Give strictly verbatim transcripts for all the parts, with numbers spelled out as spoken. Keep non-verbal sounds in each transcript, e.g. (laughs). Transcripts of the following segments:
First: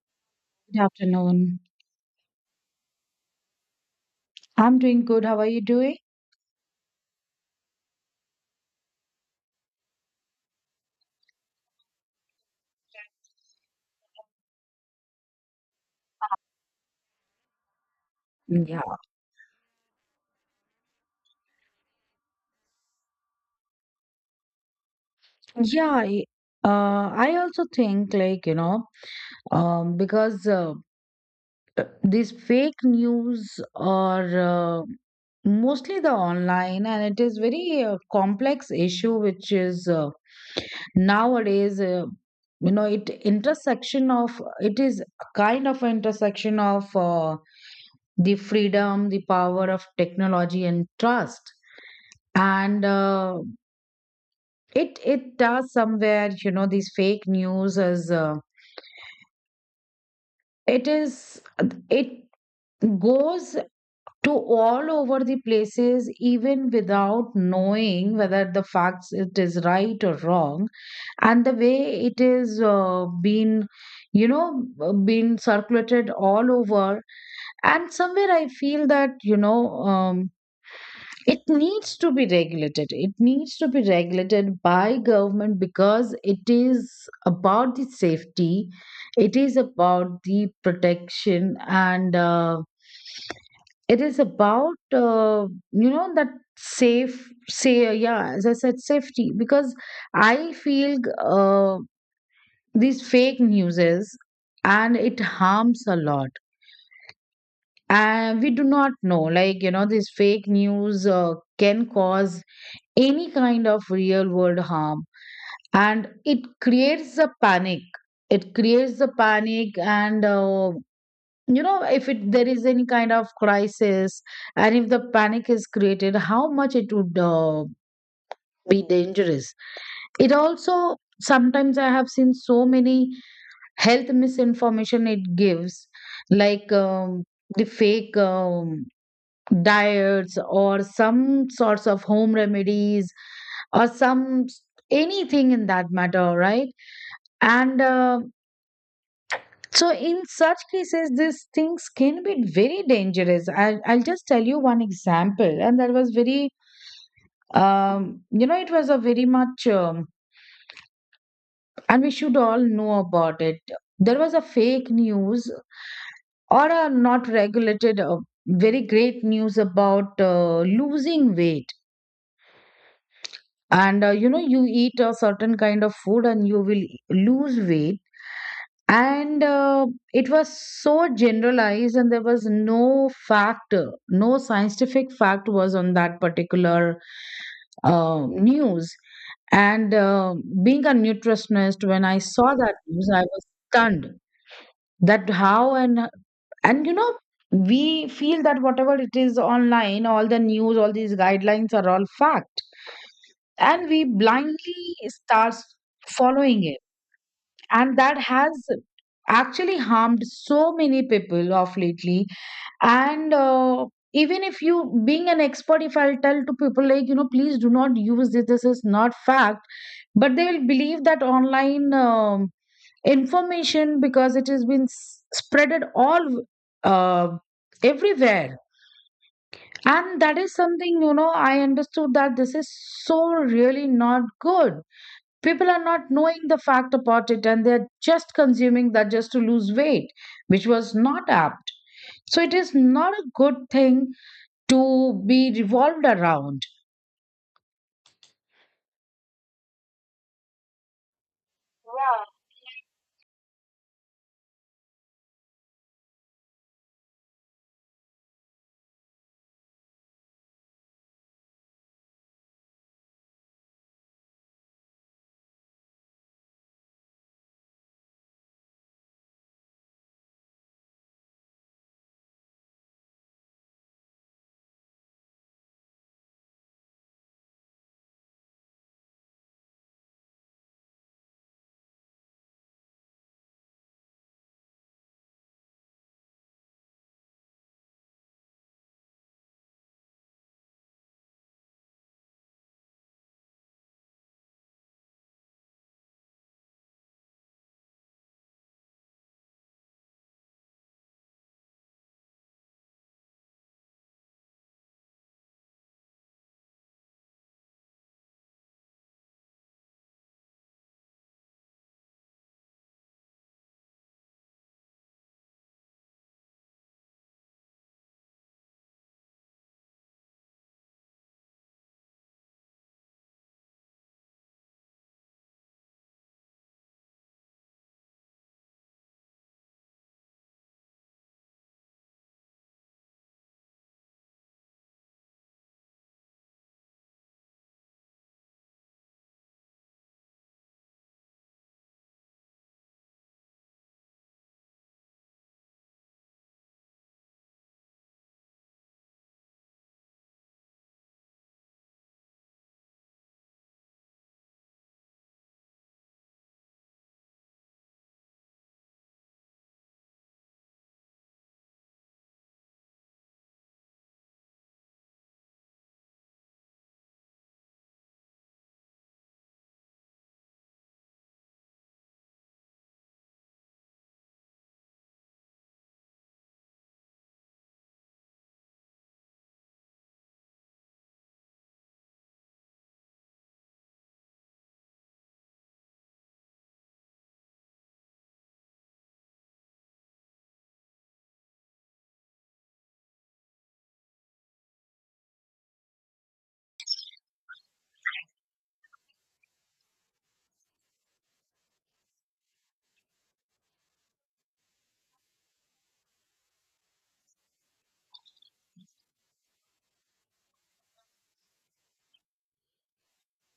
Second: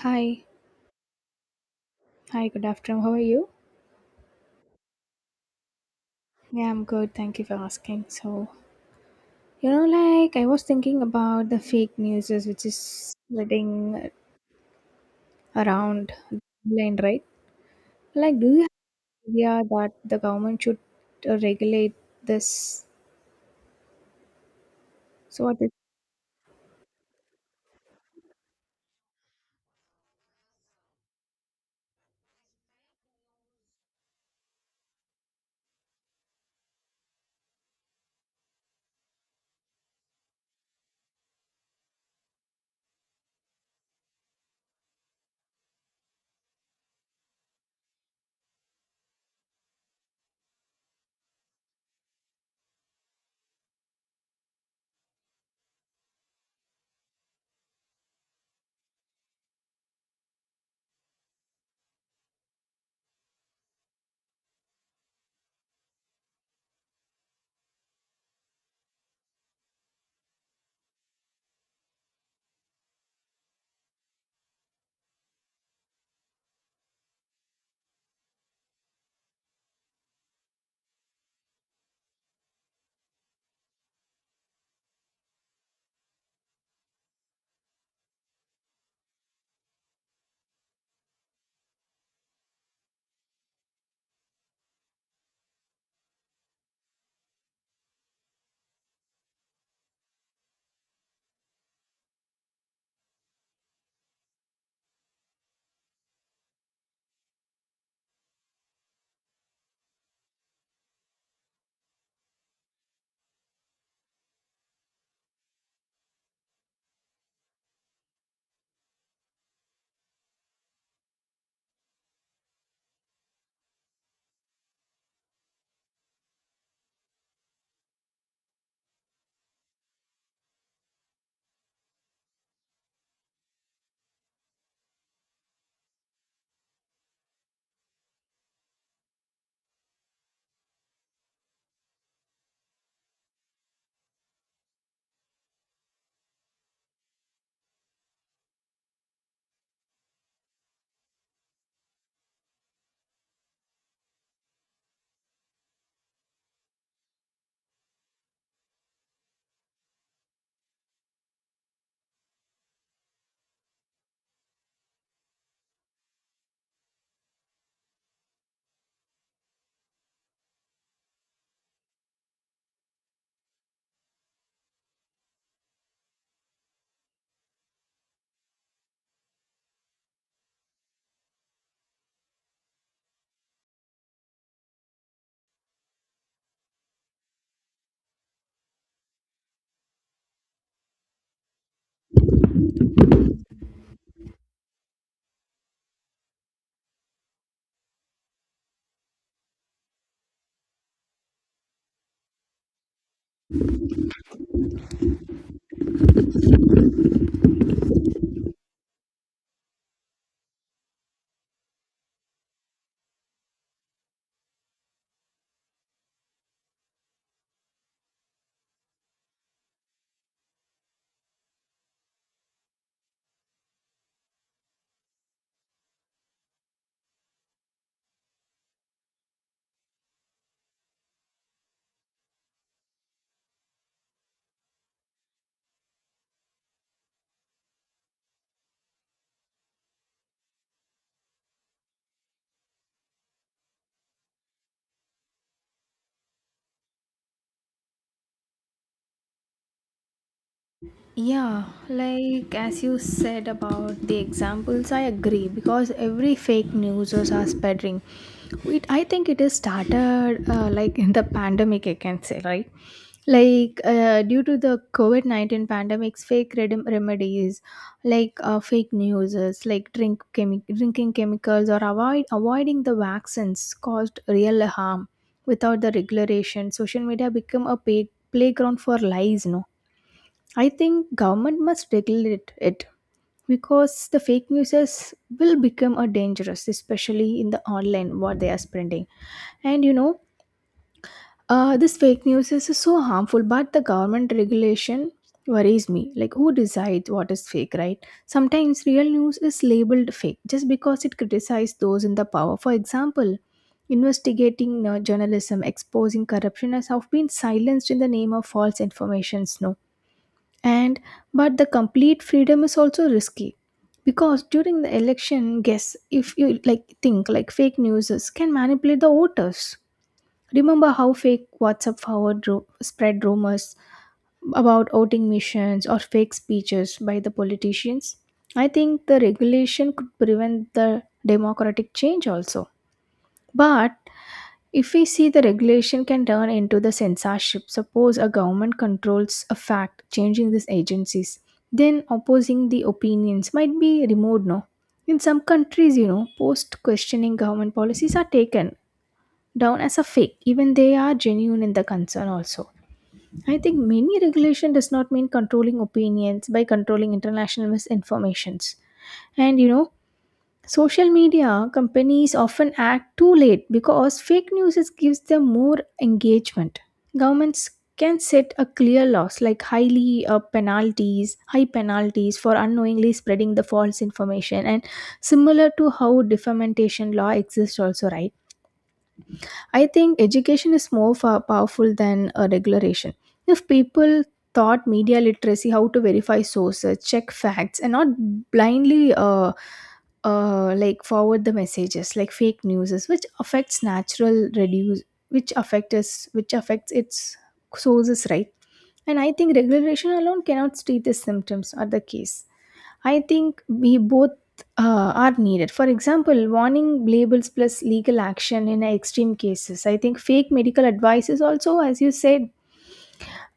Hi, Good afternoon. hi, good afternoon. How are you? I'm doing good. How are you doing? Yeah, I'm good. Thank you for asking. So, you know, like I was thinking about the fake news which is spreading around online, right? Like, do you have Yeah. an idea that the government should uh, regulate this? So, what is. Yeah, I, uh, I also think, like, you know, um, because uh, uh, these fake news are uh, mostly the online, and it is very uh, complex issue which is uh, nowadays uh, you know it intersection of it is kind of an intersection of uh, the freedom, the power of technology and trust, and uh, it it does somewhere, you know these fake news is uh, it is it goes to all over the places, even without knowing whether the facts it is right or wrong, and the way it is uh, been you know uh, been circulated all over. And somewhere I feel that, you know um, it needs to be regulated, it needs to be regulated by government, because it is about the safety, it is about the protection, and uh, it is about, uh, you know that, safe say yeah, as I said, safety. Because I feel uh, these fake newses, and it harms a lot. And we do not know, like, you know these fake news uh, can cause any kind of real world harm. And it creates a panic, it creates the panic. And uh, you know if it there is any kind of crisis, and if the panic is created, how much it would uh, be dangerous. It also sometimes, I have seen so many health misinformation it gives, like, um, the fake, um, diets or some sorts of home remedies, or some s- anything in that matter, right? And uh, so, in such cases, these things can be very dangerous. I'll, I'll just tell you one example. And that was very, um, you know, it was a very much, um, and we should all know about it. There was a fake news, or a not regulated, uh, very great news about uh, losing weight. And uh, you know you eat a certain kind of food and you will lose weight. And uh, it was so generalized, and there was no fact, no scientific fact was on that particular uh, news. And uh, being a nutritionist, when I saw that news I was stunned, that how, and and you know we feel that whatever it is online, all the news, all these guidelines are all fact. And we blindly start following it, and that has actually harmed so many people of lately. And uh, even if you being an expert, if I'll tell to people, like, you know please do not use this, this is not fact. But they will believe that online um, information, because it has been s- spreaded all, uh, everywhere. And that is something, you know I understood that this is so really not good. People are not knowing the fact about it, and they're just consuming that just to lose weight, which was not apt. So it is not a good thing to be revolved around. Yeah, like as you said about the examples, I agree because every fake news is are spreading. It, I think it is started uh, like in the pandemic, I can say, right? Like uh, due to the COVID 19 pandemics, fake redem remedies like uh, fake news, like drink chemi- drinking chemicals or avoid avoiding the vaccines caused real harm. Without the regulation, social media become a pay- playground for lies, no? I think government must regulate it because the fake news will become a dangerous, especially in the online what they are spreading. And you know, uh, this fake news is so harmful, but the government regulation worries me. Like, who decides what is fake, right? Sometimes real news is labeled fake just because it criticizes those in the power. For example, investigating uh, journalism exposing corruption has have been silenced in the name of false informations. No, and but the complete freedom is also risky because during the election guess if you like think like fake news is- can manipulate the voters. Remember how fake WhatsApp forward ru- spread rumors about voting missions or fake speeches by the politicians. I think the regulation could prevent the democratic change also, but if we see, the regulation can turn into the censorship. Suppose a government controls a fact, changing these agencies, then opposing the opinions might be removed. No, in some countries, you know, post questioning government policies are taken down as a fake, even they are genuine in the concern. Also, I think many regulation does not mean controlling opinions by controlling international misinformations. And you know social media companies often act too late because fake news is- gives them more engagement. Governments can set a clear laws like highly uh, penalties, high penalties for unknowingly spreading the false information, and similar to how defamation law exists also, right? I think education is more fa- powerful than a regulation. If people taught media literacy how to verify sources, check facts, and not blindly uh, uh, like forward the messages like fake news, is, which affects natural reduce, which affect us, which affects its sources, right? And I think regulation alone cannot treat the symptoms or the case. I think we both uh, are needed. For example, warning labels plus legal action in extreme cases. I think fake medical advice is also, as you said,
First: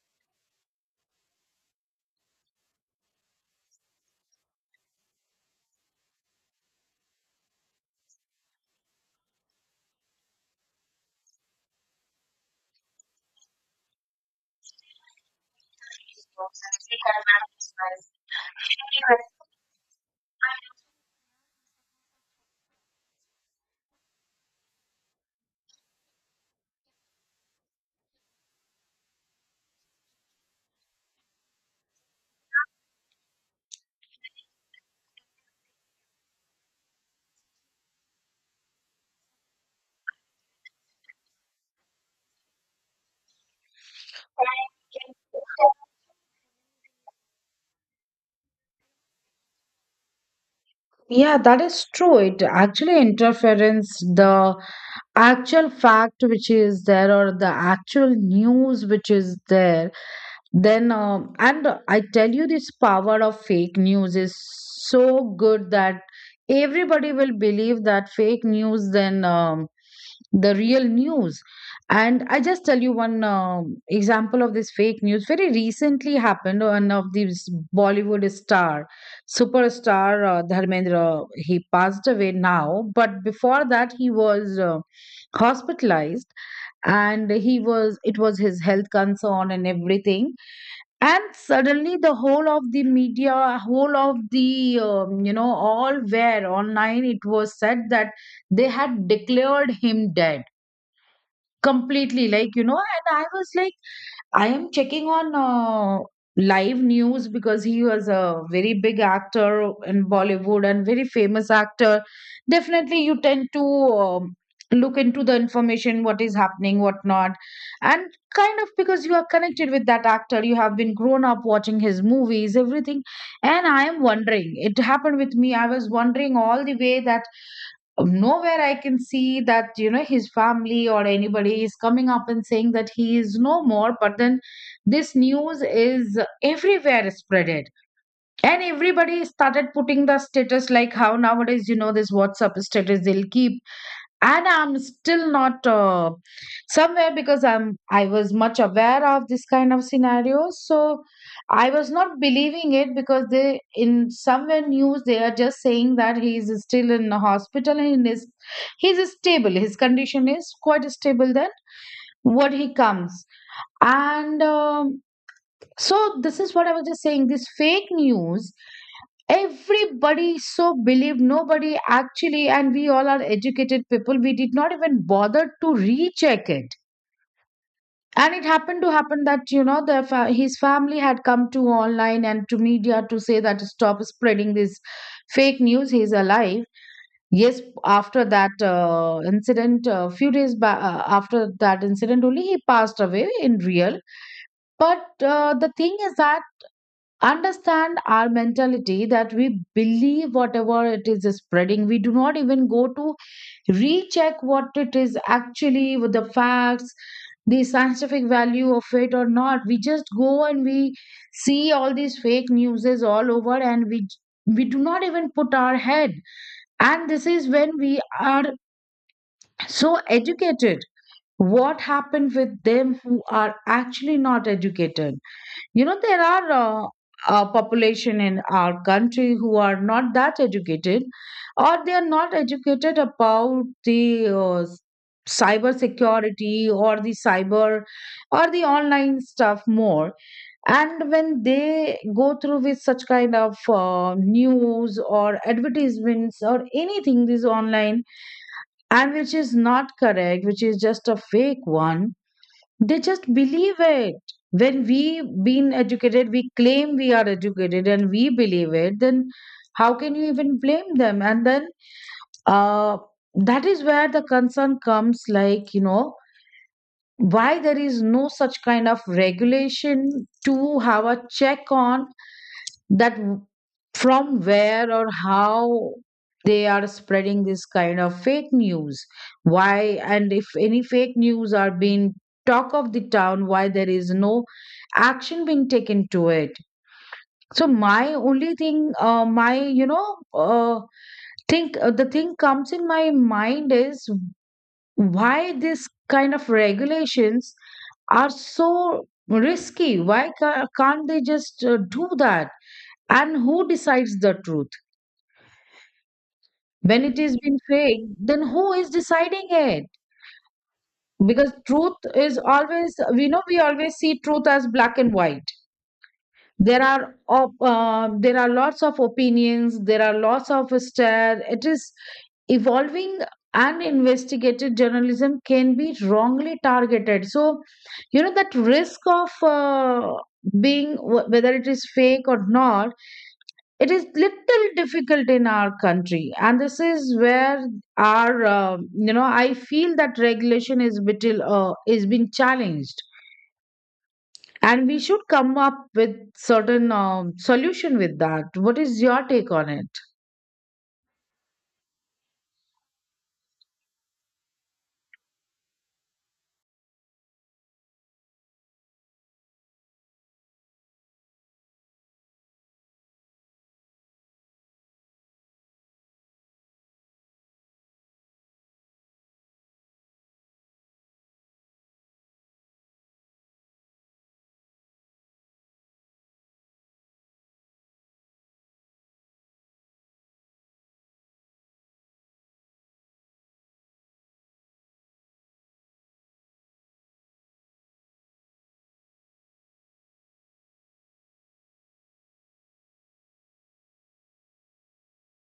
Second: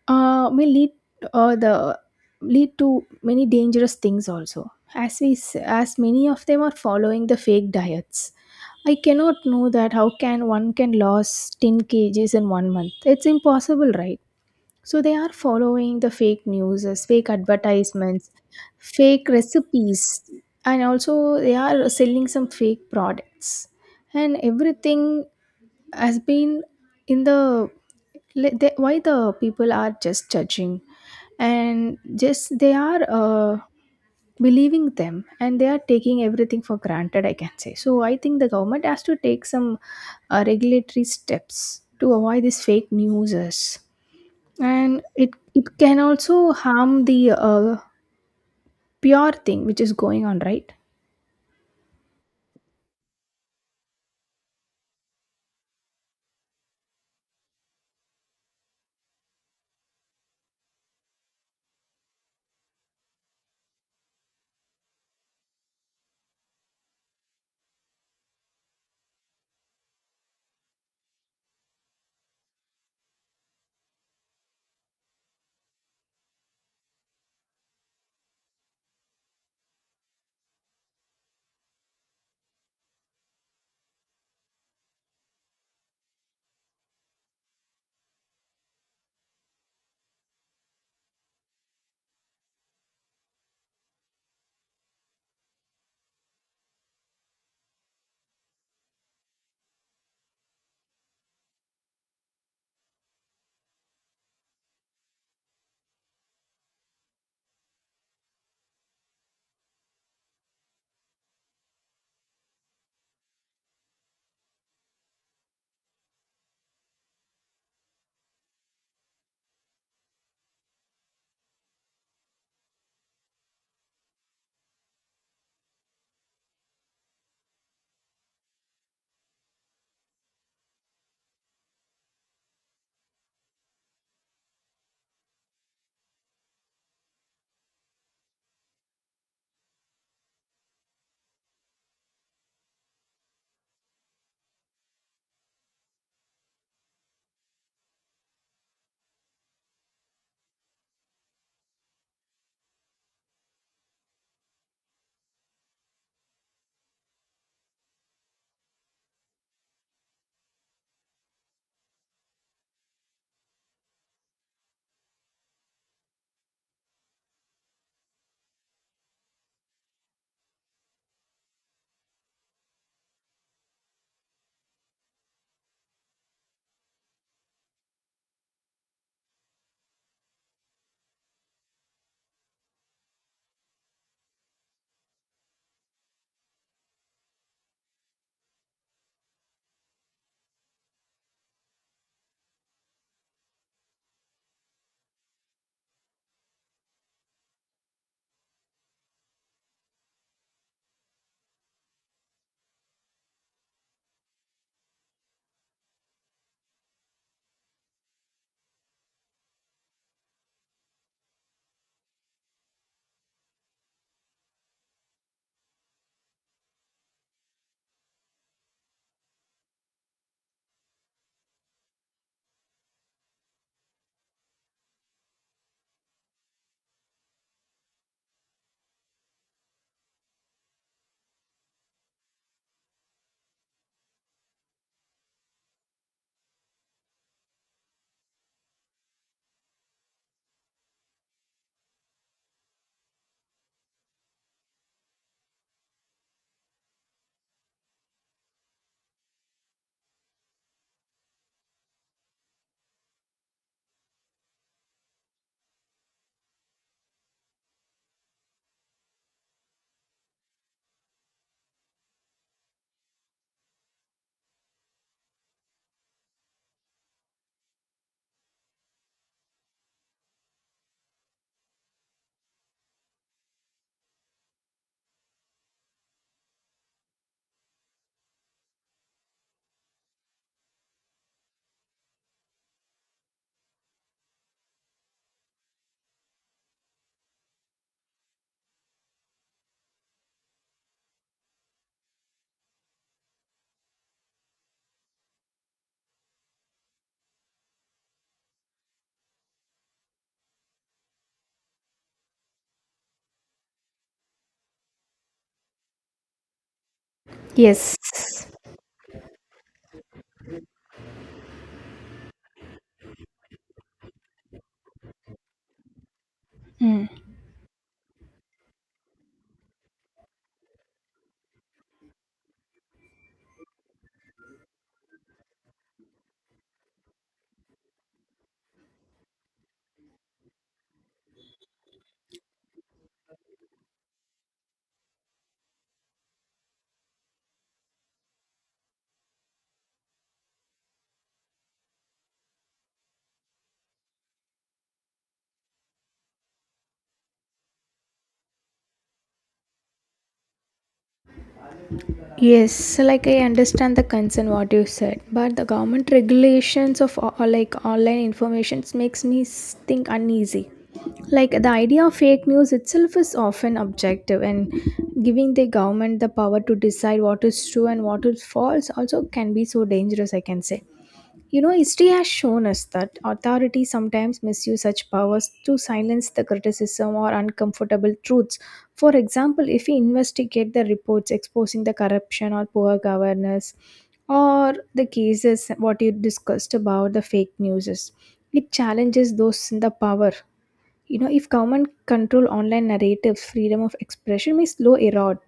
uh, may lead uh, the lead to many dangerous things also. As we s- as many of them are following the fake diets. I cannot know that how can one can lose ten kgs in one month. It's impossible, right? So they are following the fake news, fake advertisements, fake recipes, and also they are selling some fake products. And everything has been in the le- they, why the people are just judging, and just they are uh, believing them and they are taking everything for granted, I can say. So I think the government has to take some uh, regulatory steps to avoid these fake news, and it it can also harm the uh, pure thing which is going on, right? Yeah, that is true. It actually interferes the actual fact which is there, or the actual news which is there. Then um, and I tell you, this power of fake news is so good that everybody will believe that fake news, then um, the real news. And I just tell you one um example of this fake news. Very recently happened one of these Bollywood star, superstar, uh, Dharmendra. He passed away now, but before that he was uh, hospitalized. And he was it was his health concern and everything. And suddenly the whole of the media, whole of the, um, you know all where online, it was said that they had declared him dead completely, like, you know and I was like, I am checking on uh, live news, because he was a very big actor in Bollywood, and very famous actor. Definitely you tend to um, look into the information, what is happening, what not. And kind of, because you are connected with that actor, you have been grown up watching his movies, everything. And I am wondering, it happened with me, I was wondering all the way that nowhere I can see that, you know, his family or anybody is coming up and saying that he is no more. But then this news is everywhere spreaded. And everybody started putting the status, like how nowadays, you know, this WhatsApp status, they'll keep. And I'm still not, uh, somewhere, because i'm i was much aware of this kind of scenario, so I was not believing it, because they in somewhere news they are just saying that he is still in the hospital and he is he's stable, his condition is quite stable. Then what he comes. And um, so, this is what I was just saying, this fake news everybody so believed, nobody actually, and we all are educated people, we did not even bother to recheck it. And it happened to happen that, you know the fa- his family had come to online and to media to say that stop spreading this fake news, he's alive. Yes, after that uh, incident, a few days ba- uh, after that incident only, he passed away in real. But uh, the thing is that, understand our mentality, that we believe whatever it is spreading, we do not even go to recheck what it is actually with the facts, the scientific value of it or not. We just go, and we see all these fake newses all over, and we we do not even put our head. And this is when we are so educated, what happened with them who are actually not educated. You know, there are uh, a population in our country who are not that educated, or they are not educated about the uh, s- cyber security, or the cyber or the online stuff more. And when they go through with such kind of uh, news or advertisements or anything, this online, and which is not correct, which is just a fake one, they just believe it. When we been educated, we claim we are educated and we believe it, then how can you even blame them? And then uh, that is where the concern comes, like, you know, why there is no such kind of regulation to have a check on that, w- from where or how they are spreading this kind of fake news. Why, and if any fake news are being talk of the town, why there is no action being taken to it? So my only thing, uh, my, you know uh, think, uh, the thing comes in my mind is, why this kind of regulations are so risky, why ca- can't they just uh, do that. And who decides the truth? When it is being Yes. fake, then who is deciding it? Because truth is always, we know, we always see truth as black and white. There Mm. are op- uh, there are lots of opinions. There are lots of stare. It is evolving, and investigative journalism can be wrongly targeted. So, you know that risk of uh, being wh- whether it is fake or not, it is little difficult in our country, and this is where our, um you know I feel that regulation is little, uh, is being challenged. And we should come up with certain, um, solution with that. What is your take on it? Yes, so like I understand the concern what you said, but the government regulations of o- or like online informations makes me s- think uneasy. Like the idea of fake news itself is often objective, and giving the government the power to decide what is true and what is false also can be so dangerous, I can say. You know, history has shown us that authorities sometimes misuse such powers to silence the criticism or uncomfortable truths. For example, if we investigate the reports exposing the corruption or poor governance, or the cases what you discussed about the fake news, is, it challenges those in the power. You know, if government control online narratives, freedom of expression may slow erode.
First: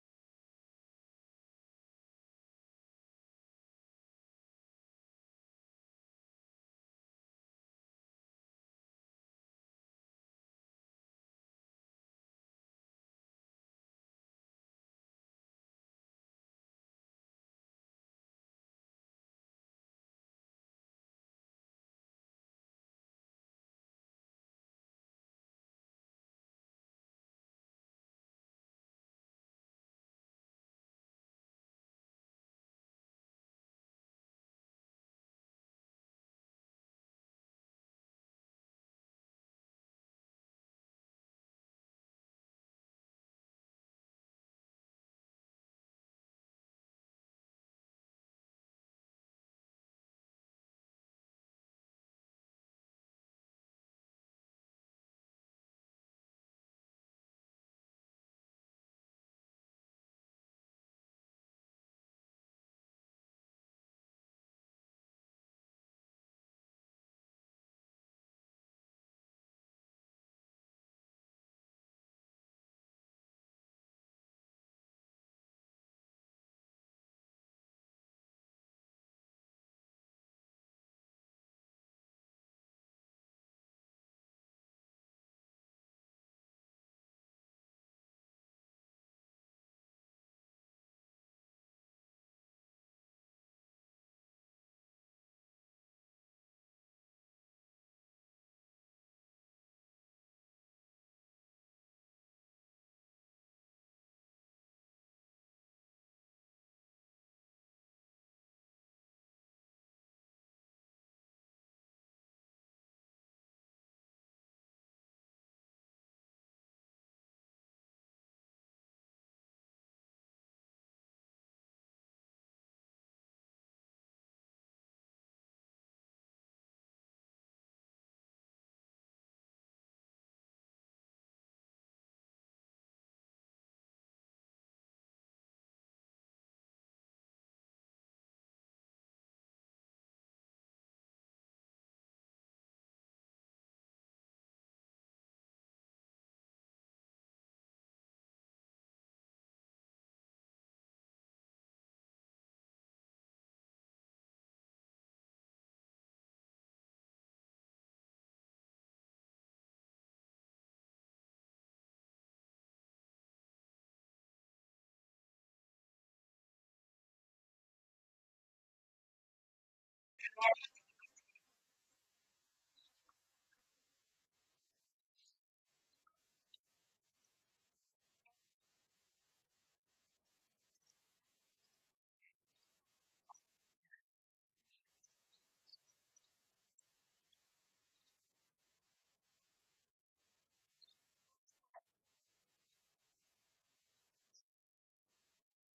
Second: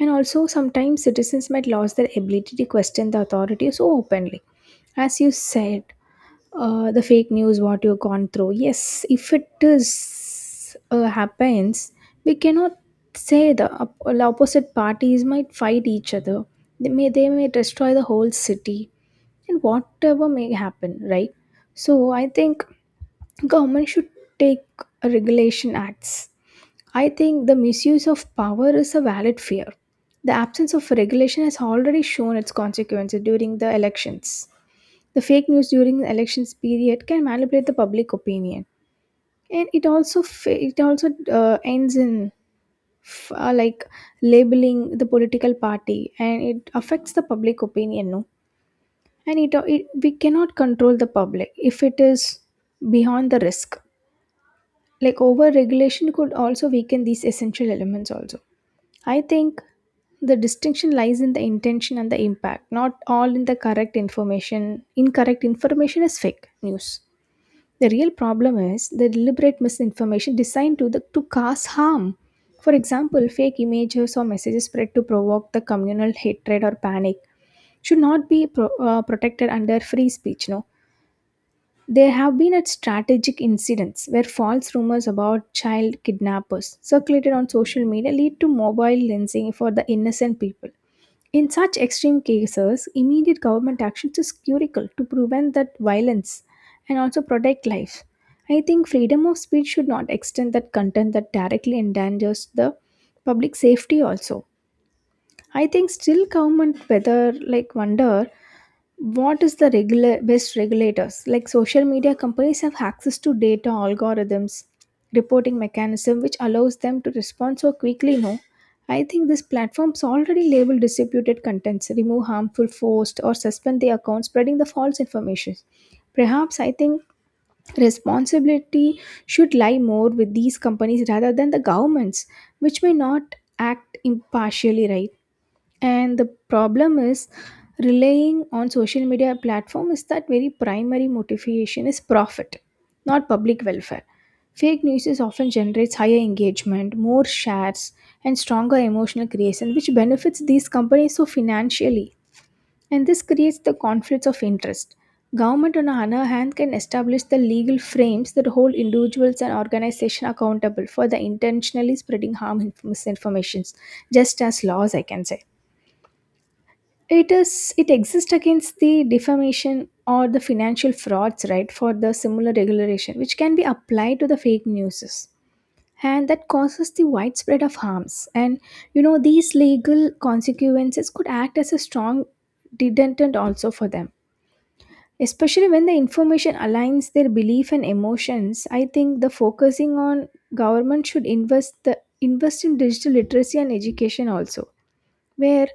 And also, sometimes citizens might lose their ability to question the authority so openly. As you said, uh, the fake news what you've gone through, yes, if it is uh, happens, we cannot say. The, op- the opposite parties might fight each other, they may they may destroy the whole city and whatever may happen, right? So I think government should take regulation acts. I think the misuse of power is a valid fear. The absence of regulation has already shown its consequences during the elections. The fake news during the elections period can manipulate the public opinion, and it also fa- it also uh, ends in f- uh, like labeling the political party, and it affects the public opinion. No, and it, it we cannot control the public if it is beyond the risk. Like over regulation could also weaken these essential elements. Also, I think the distinction lies in the intention and the impact. Not all in the correct information. Incorrect information is fake news. The real problem is the deliberate misinformation designed to, the, to cause harm. For example, fake images or messages spread to provoke the communal hatred or panic should not be pro- uh, protected under free speech. No, there have been at strategic incidents where false rumors about child kidnappers circulated on social media lead to mobile lensing for the innocent people. In such extreme cases, immediate government action is critical to prevent that violence and also protect life. I think freedom of speech should not extend that content that directly endangers the public safety also. I think still government whether like wonder what is the regular best regulators, like social media companies have access to data algorithms reporting mechanism which allows them to respond so quickly, no? I think these platforms already label distributed contents, remove harmful posts, or suspend the account spreading the false information. Perhaps I think responsibility should lie more with these companies rather than the governments, which may not act impartially, right? And the problem is, relying on social media platform is that very primary motivation is profit, not public welfare. Fake news is often generates higher engagement, more shares, and stronger emotional creation, which benefits these companies so financially. And this creates the conflicts of interest. Government, on the other hand, can establish the legal frames that hold individuals and organizations accountable for the intentionally spreading harm inf- misinformations, just as laws, I can say, it is it exists against the defamation or the financial frauds, right? For the similar regulation which can be applied to the fake news, and that causes the widespread of harms. And you know these legal consequences could act as a strong deterrent also for them, especially when the information aligns their belief and emotions. I think the focusing on government should invest the invest in digital literacy and education also, where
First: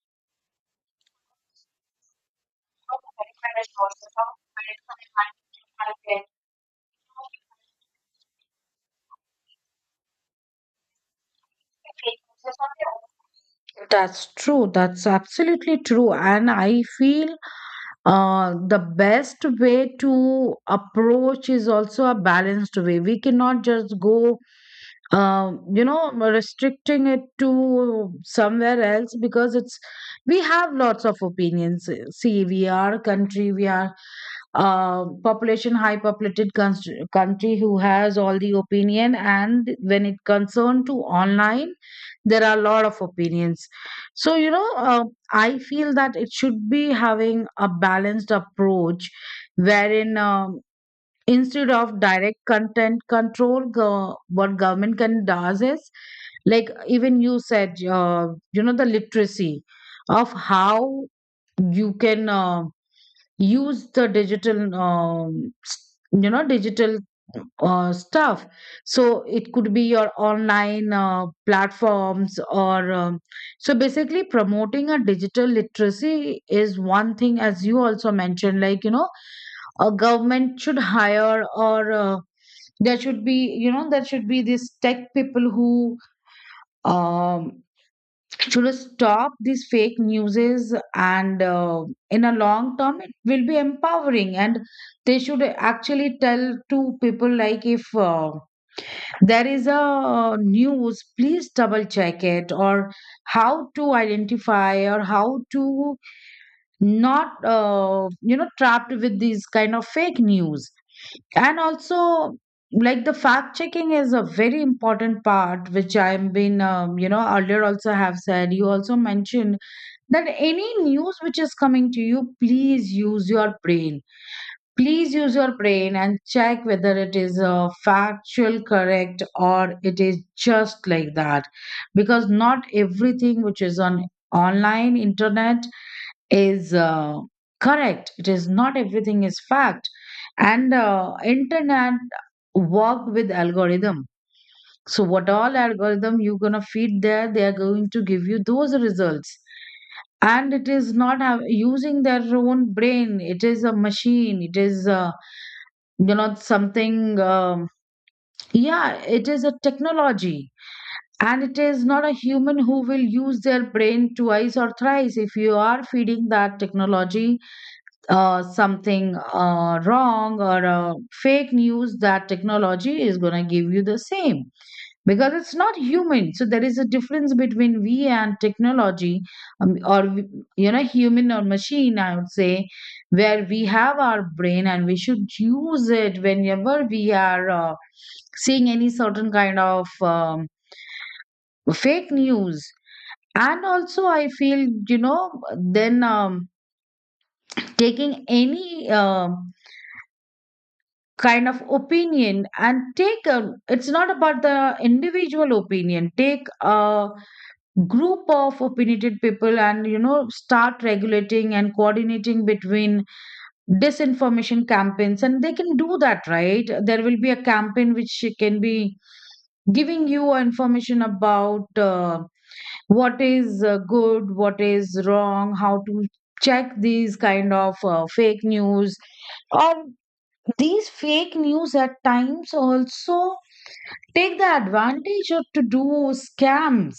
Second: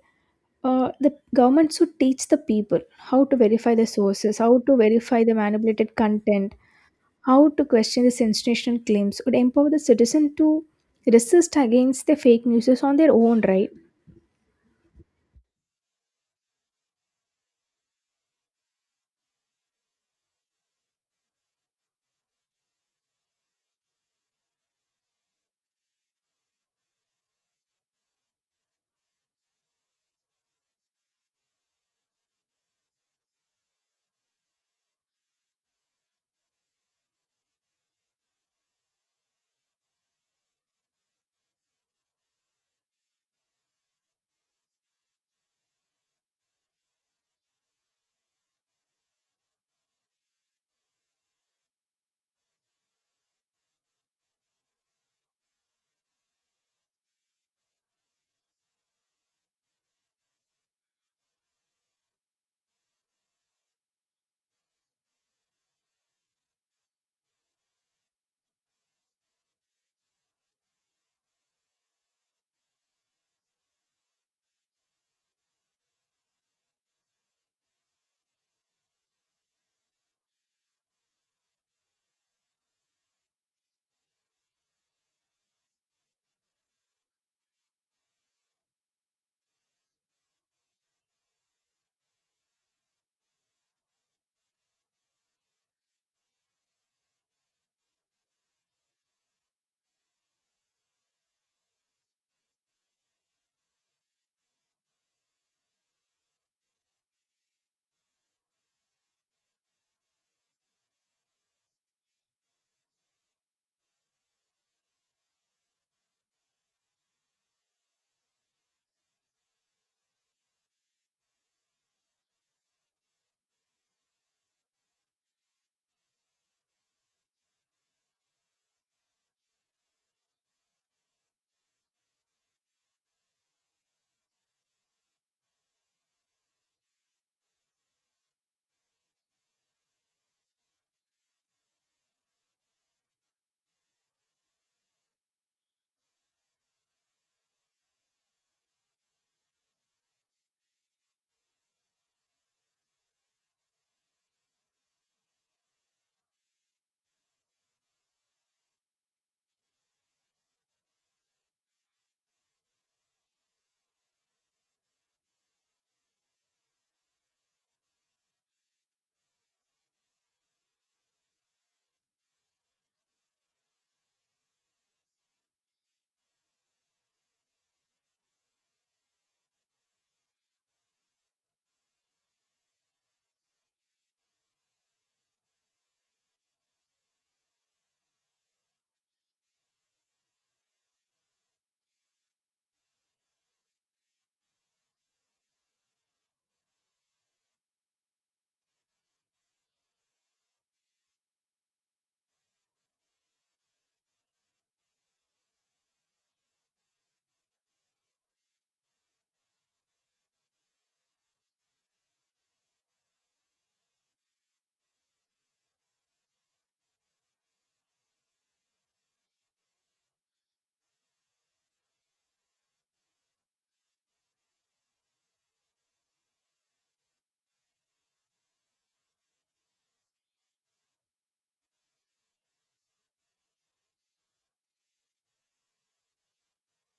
uh, the government should teach the people how to verify the sources, how to verify the manipulated content, how to question the sensational claims, would empower the citizen to resist against the fake news on their own, right? That's true, that's absolutely true. And I feel uh, the best way to approach is also a balanced way. We cannot just go, um, you know, restricting it to somewhere else, because it's, we have lots of opinions. See, we are a country, we are a population, high populated cons- country, who has all the opinion. And when it concerned to online, there are a lot of opinions. So, you know, uh, I feel that it should be having a balanced approach wherein um instead of direct content control go, what government can does is like even you said uh, you know the literacy of how you can uh, use the digital um, s- you know digital uh, stuff, so it could be your online uh, platforms or um, so basically promoting a digital literacy is one thing, as you also mentioned, like, you know, a government should hire, or uh, there should be, you know, there should be these tech people who um should stop these fake newses. And uh, in a long term it will be empowering, and they should actually tell to people like, if uh, there is a news, please double check it, or how to identify, or how to not uh, you know trapped with these kind of fake news. And also, like, the fact checking is a very important part, which I've been, um, you know, earlier also have said, you also mentioned, that any news which is coming to you, please use your brain, please use your brain, and check whether it is uh, factual correct or it is just like that. Because not everything which is on online internet is uh, correct. It is not, everything is fact. And uh, internet work with algorithm, so what all algorithm you're going to feed there, they are going to give you those results. And it is not have, using their own brain, it is a machine, it is uh, you know something um, yeah, it is a technology. And it is not a human who will use their brain twice or thrice. If you are feeding that technology uh, something uh, wrong, or uh, fake news, that technology is going to give you the same, because it's not human. So there is a difference between we and technology, um, or we- you know, human or machine. I would say where we have our brain, and we should use it whenever we are uh, seeing any certain kind of um, fake news. And also, I feel, you know, then um, taking any um kind of opinion and take a, it's not about the individual opinion, take a group of opinionated people and, you know, start regulating and coordinating between disinformation campaigns, and they can do that, right? There will be a campaign which can be giving you information about uh, what is uh, good, what is wrong, how to check these kind of uh, fake news. Or these fake news at times also take the advantage of to do scams.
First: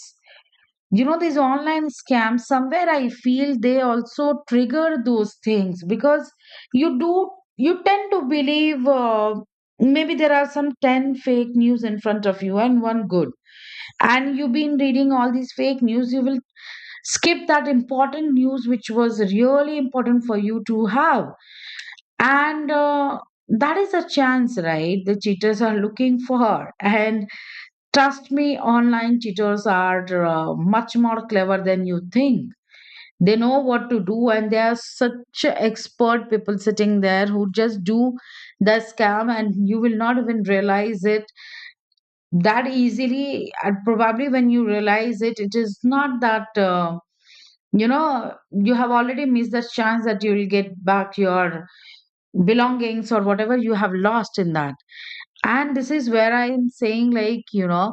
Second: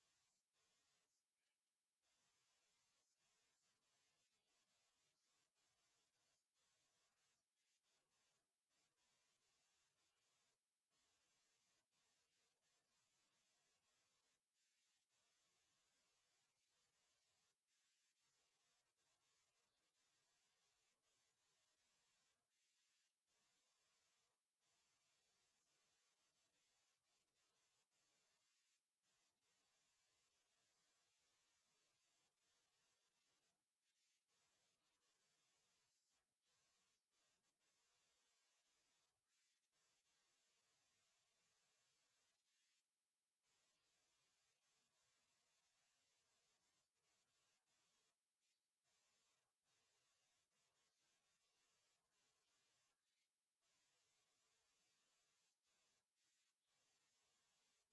You know, these online scams, somewhere I feel they also trigger those things, because you do, you tend to believe, uh, maybe there are some ten fake news in front of you and one good. And you've been reading all these fake news, you will skip that important news which was really important for you to have. And uh, that is a chance, right? The cheaters are looking for. And trust me, online cheaters are uh, much more clever than you think. They know what to do, and they are such expert people sitting there who just do the scam, and you will not even realize it that easily. And probably when you realize it, it is not that, uh, you know, you have already missed the chance that you will get back your belongings or whatever you have lost in that. And this is where I am saying, like, you know,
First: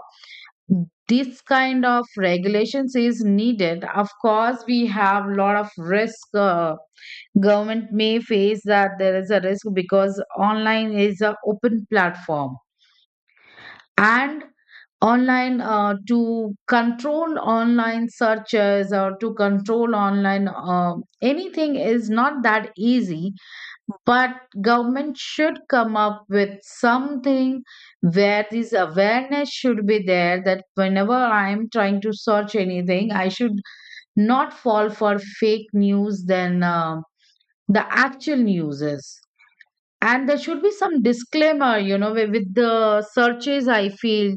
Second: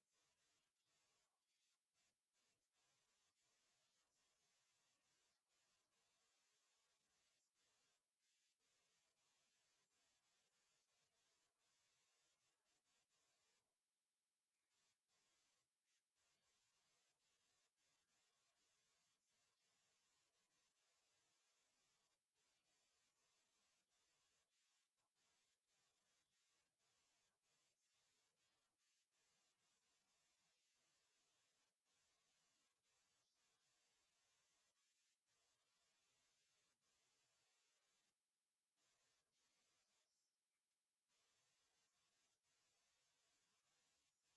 this kind of regulations is needed. Of course, we have a lot of risk. Uh, government may face that there is a risk, because online is an open platform, and online, uh, to control online searches or to control online uh, anything is not that easy. But government should come up with something, where this awareness should be there, that whenever I am trying to search anything, I should not fall for fake news than uh, the actual news is. And there should be some disclaimer, you know, wi- with the searches, I feel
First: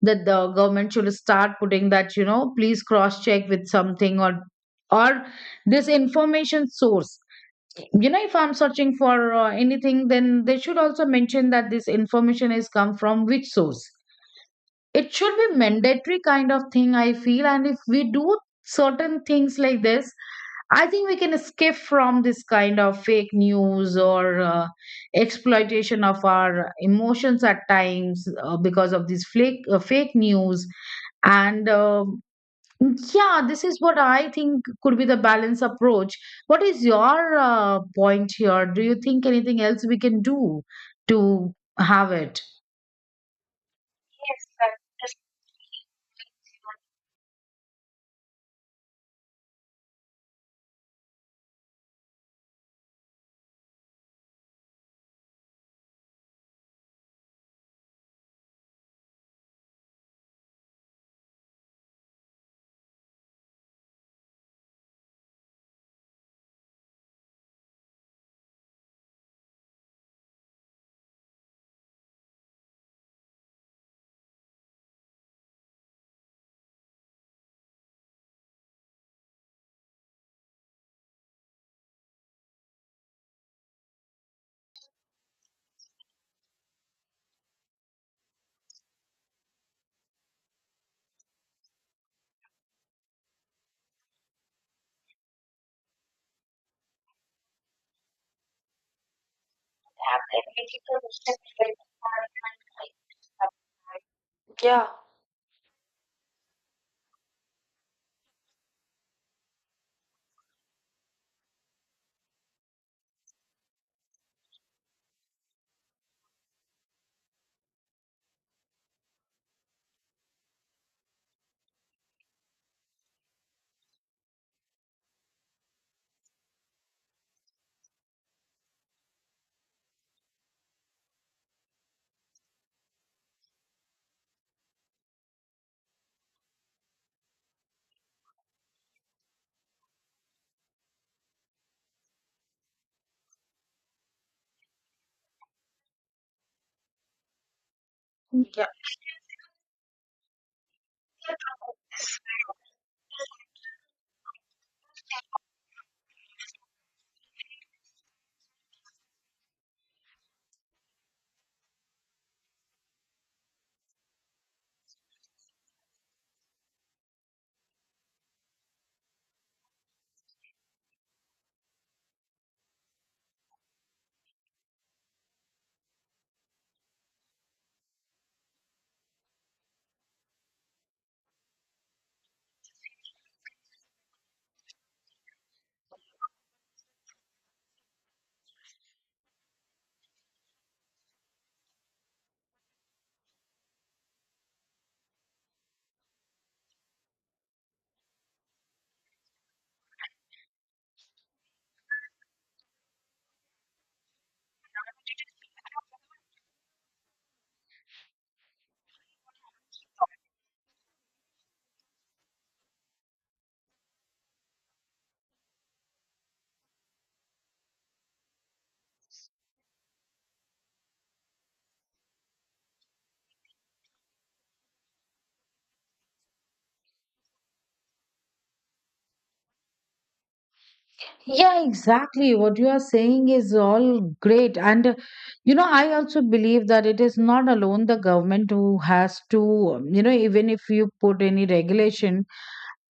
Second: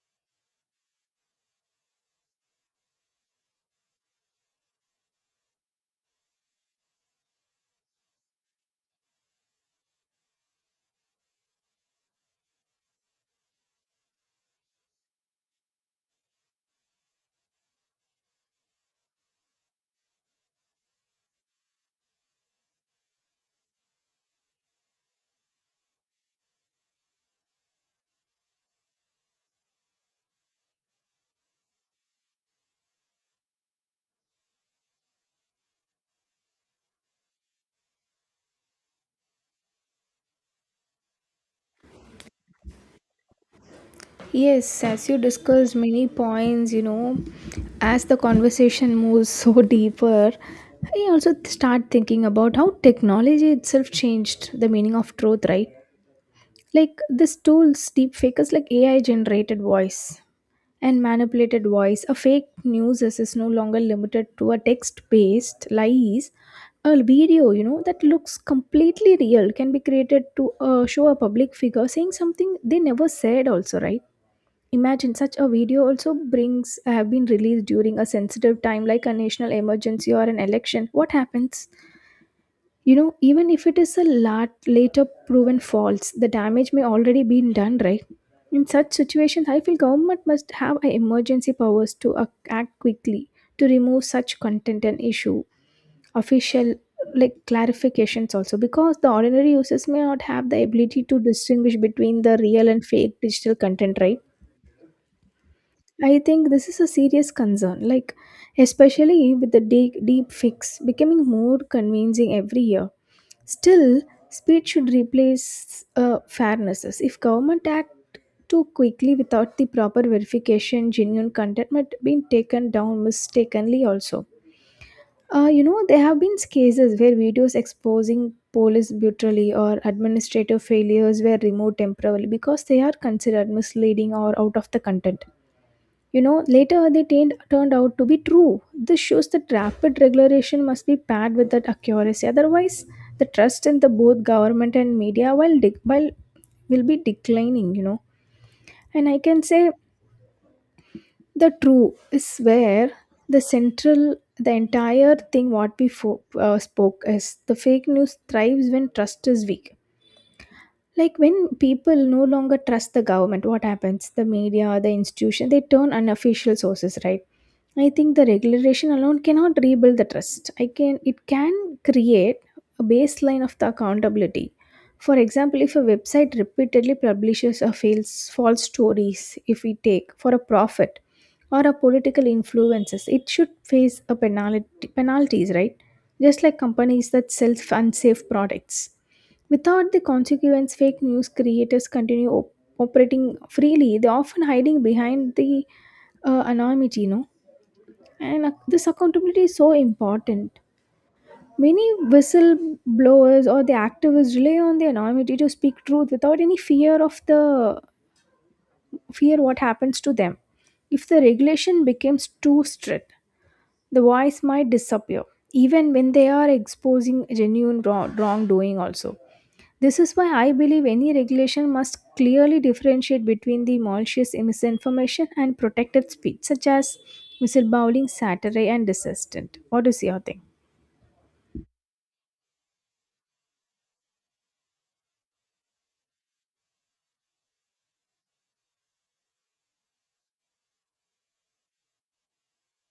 that the government should start putting that, you know, please cross check with something, or or this information source, you know, if I'm searching for uh, anything, then they should also mention that this information is come from which source. It should be mandatory kind of thing, I feel, and if we do certain things like this, I think we can escape from this kind of fake news or uh, exploitation of our emotions at times, uh, because of this flake, uh, fake news. And uh, Yeah, this is what I think could be the balance approach. What is your uh, point here? Do you think anything else we can do to have it? Yes, that Yes, as is. you discussed many points, you know, as the conversation moves so (laughs) deeper, I also start thinking about how technology itself changed the meaning of truth, right? Like these tools, deep fakers like A I generated voice, and manipulated voice. A fake news is, is no longer limited to a text based lies. A video, you know, that looks completely real can be created to uh, show a public figure saying something they never said, also, right? Imagine such a video also brings have been released during a sensitive time like a national emergency or an election. What happens? You know, even if it is a lat- later proven false, the damage may already been done, right? In such situations, I feel government must have a emergency powers to ac- act quickly to remove such content and issue official like clarifications also, because the ordinary users may not have the ability to distinguish between the real and fake digital content, right? I think this is a serious concern, like especially with the deep, deep fix becoming more convincing every year. Still, speed should replace uh, fairnesses. If government act too quickly without the proper verification, genuine content might be taken down mistakenly also. Uh, you know, there have been cases where videos exposing police brutality or administrative failures were removed temporarily because they are considered misleading or out of the content. You know, later they turned, turned out to be true. This shows that rapid regulation must be paired with that accuracy. Otherwise, the trust in the both government and media while, dec while will be declining, you know. Yeah, And I can say the true is where the central, the entire thing what we fo- uh, spoke is, the fake news thrives when trust is weak. Like when people no longer trust the government, what happens? The media, the institution, they turn unofficial sources, right? I think the regulation alone cannot rebuild the trust. I can It can create a baseline of the accountability. For example, if a website repeatedly publishes a false false stories, if we take for a profit or a political influences, it should face a penalty penalties, right? Just like companies that sell unsafe products. Without the consequence, fake news creators continue op- operating freely. They're often hiding behind the uh, anonymity, you know. And ac- this accountability is so important. Many whistleblowers or the activists rely on the anonymity to speak truth without any fear of the fear what happens to them. If the regulation becomes too strict, the voice might disappear, even when they are exposing genuine wrong- wrongdoing also. This is why I believe any regulation must clearly differentiate between the malicious misinformation and protected speech, such as whistleblowing, satire, and dissent. What is your thing? yeah, exactly. What you are saying is all great. And, uh, you know, I also believe that it is not alone the government who has to, um, you know, even if you put any regulation.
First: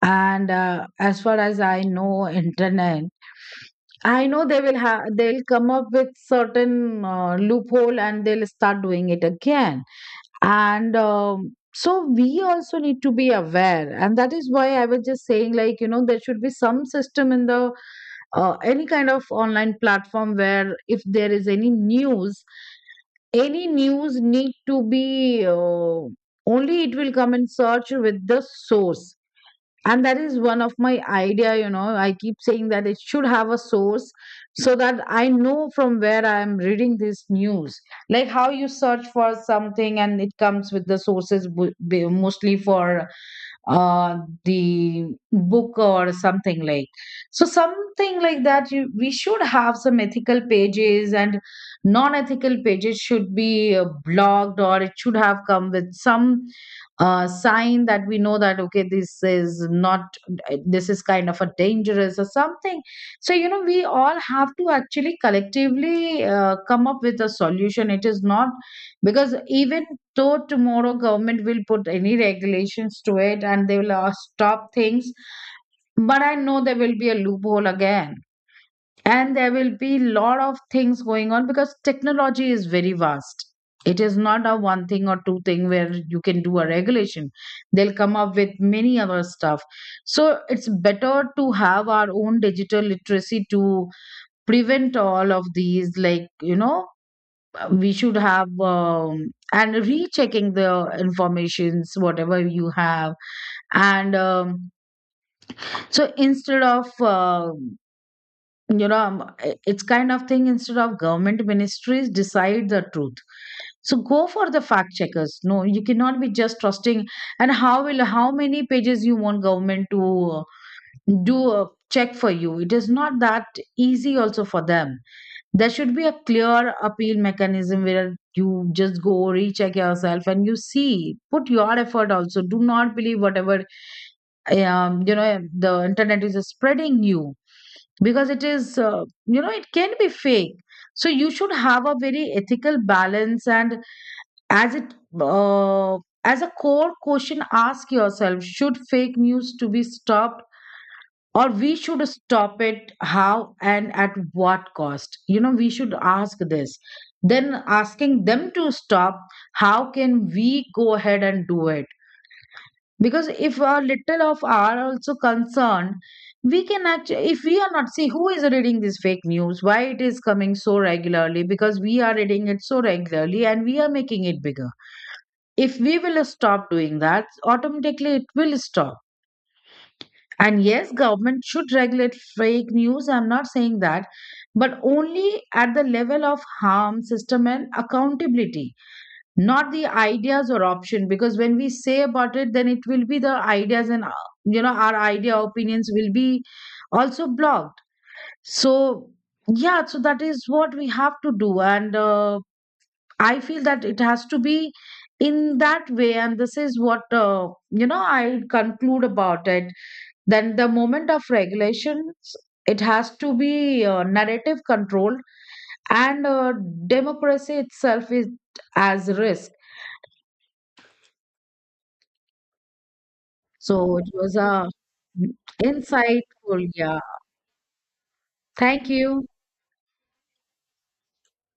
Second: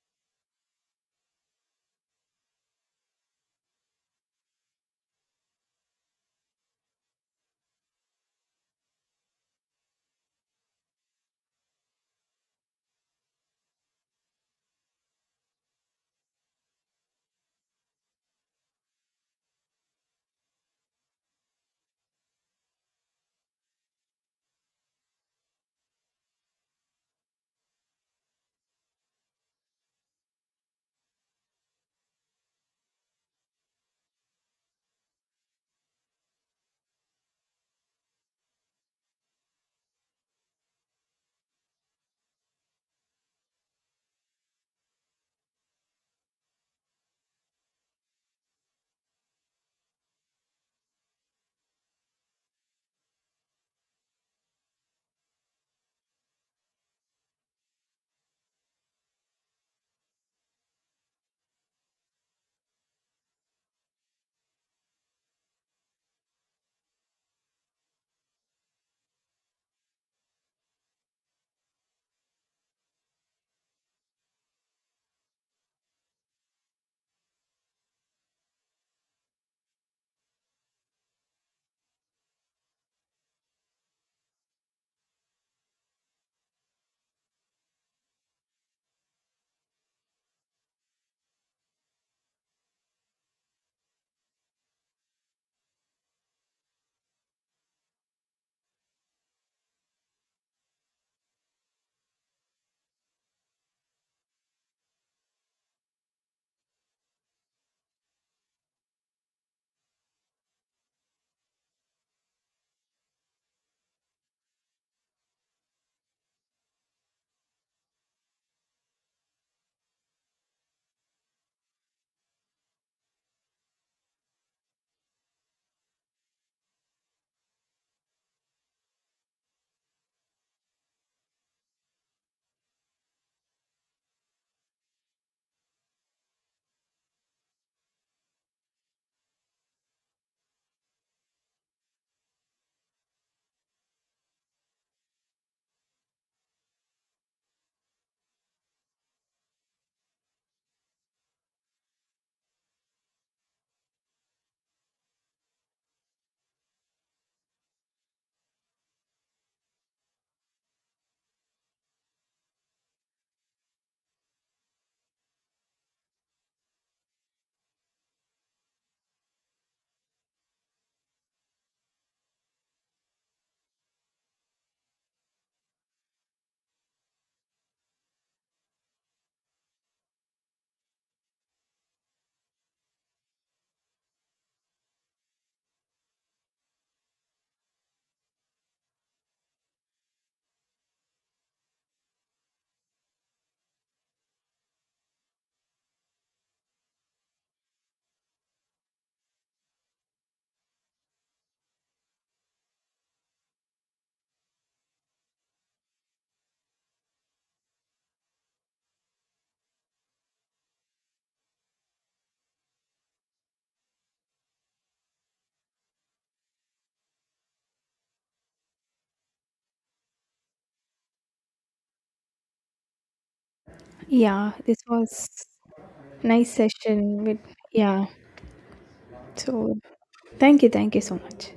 And uh, as far as I know, internet, I know they will have, they'll come up with certain uh, loophole and they'll start doing it again. And um, so we also need to be aware, and that is why I was just saying, like, you know, there should be some system in the uh, any kind of online platform where if there is any news, any news need to be uh, only it will come in search with the source. And that is one of my idea, you know, I keep saying that it should have a source, so that I know from where I am reading this news. Like how you search for something and it comes with the sources, bu- be- mostly for uh the book or something like, so something like that, you, we should have some ethical pages, and non-ethical pages should be uh, blocked, or it should have come with some uh, sign that we know that, okay, this is not, this is kind of a dangerous or something. So, you know, we all have to actually collectively uh, come up with a solution. It is not, because even, so tomorrow government will put any regulations to it, and they will uh, stop things. But I know there will be a loophole again. And there will be lot of things going on, because technology is very vast. It is not a one thing or two thing where you can do a regulation. They'll come up with many other stuff. So it's better to have our own digital literacy to prevent all of these, like, you know, uh, we should have, um, and rechecking the informations whatever you have. And um, so instead of um you know um, I- it's kind of thing, instead of government ministries decide the truth, so go for the fact checkers. No, you cannot be just trusting. And how will, how many pages you want government to uh, do a check for you? It is not that easy also for them. There should be a clear appeal mechanism where you just go recheck yourself, and you see, put your effort also. Do not believe whatever, um, you know, the internet is spreading you, because it is, uh, you know, it can be fake. So you should have a very ethical balance. And as it, uh, as a core question, ask yourself: should fake news to be stopped? Or we should stop it, how and at what cost, you know, we should ask this, then asking them to stop, how can we go ahead and do it? Because if a little of our also concerned, we can actually, if we are not, see who is reading this fake news, why it is coming so regularly, because we are reading it so regularly and we are making it bigger. If we will stop doing that, automatically it will stop. And yes, government should regulate fake news, I'm not saying that, but only at the level of harm, system, and accountability, not the ideas or option. Because when we say about it, then it will be the ideas, and uh, you know, our idea, opinions will be also blocked. So yeah, so that is what we have to do, and uh, I feel that it has to be in that way. And this is what, uh, you know, I conclude about it. Then the moment of regulations, it has to be uh, narrative controlled, and uh, democracy itself is as risk. So it was Yeah, a, this was mm, nice insightful, yeah. session with, yeah. Thank you. So Thank you, thank you so much.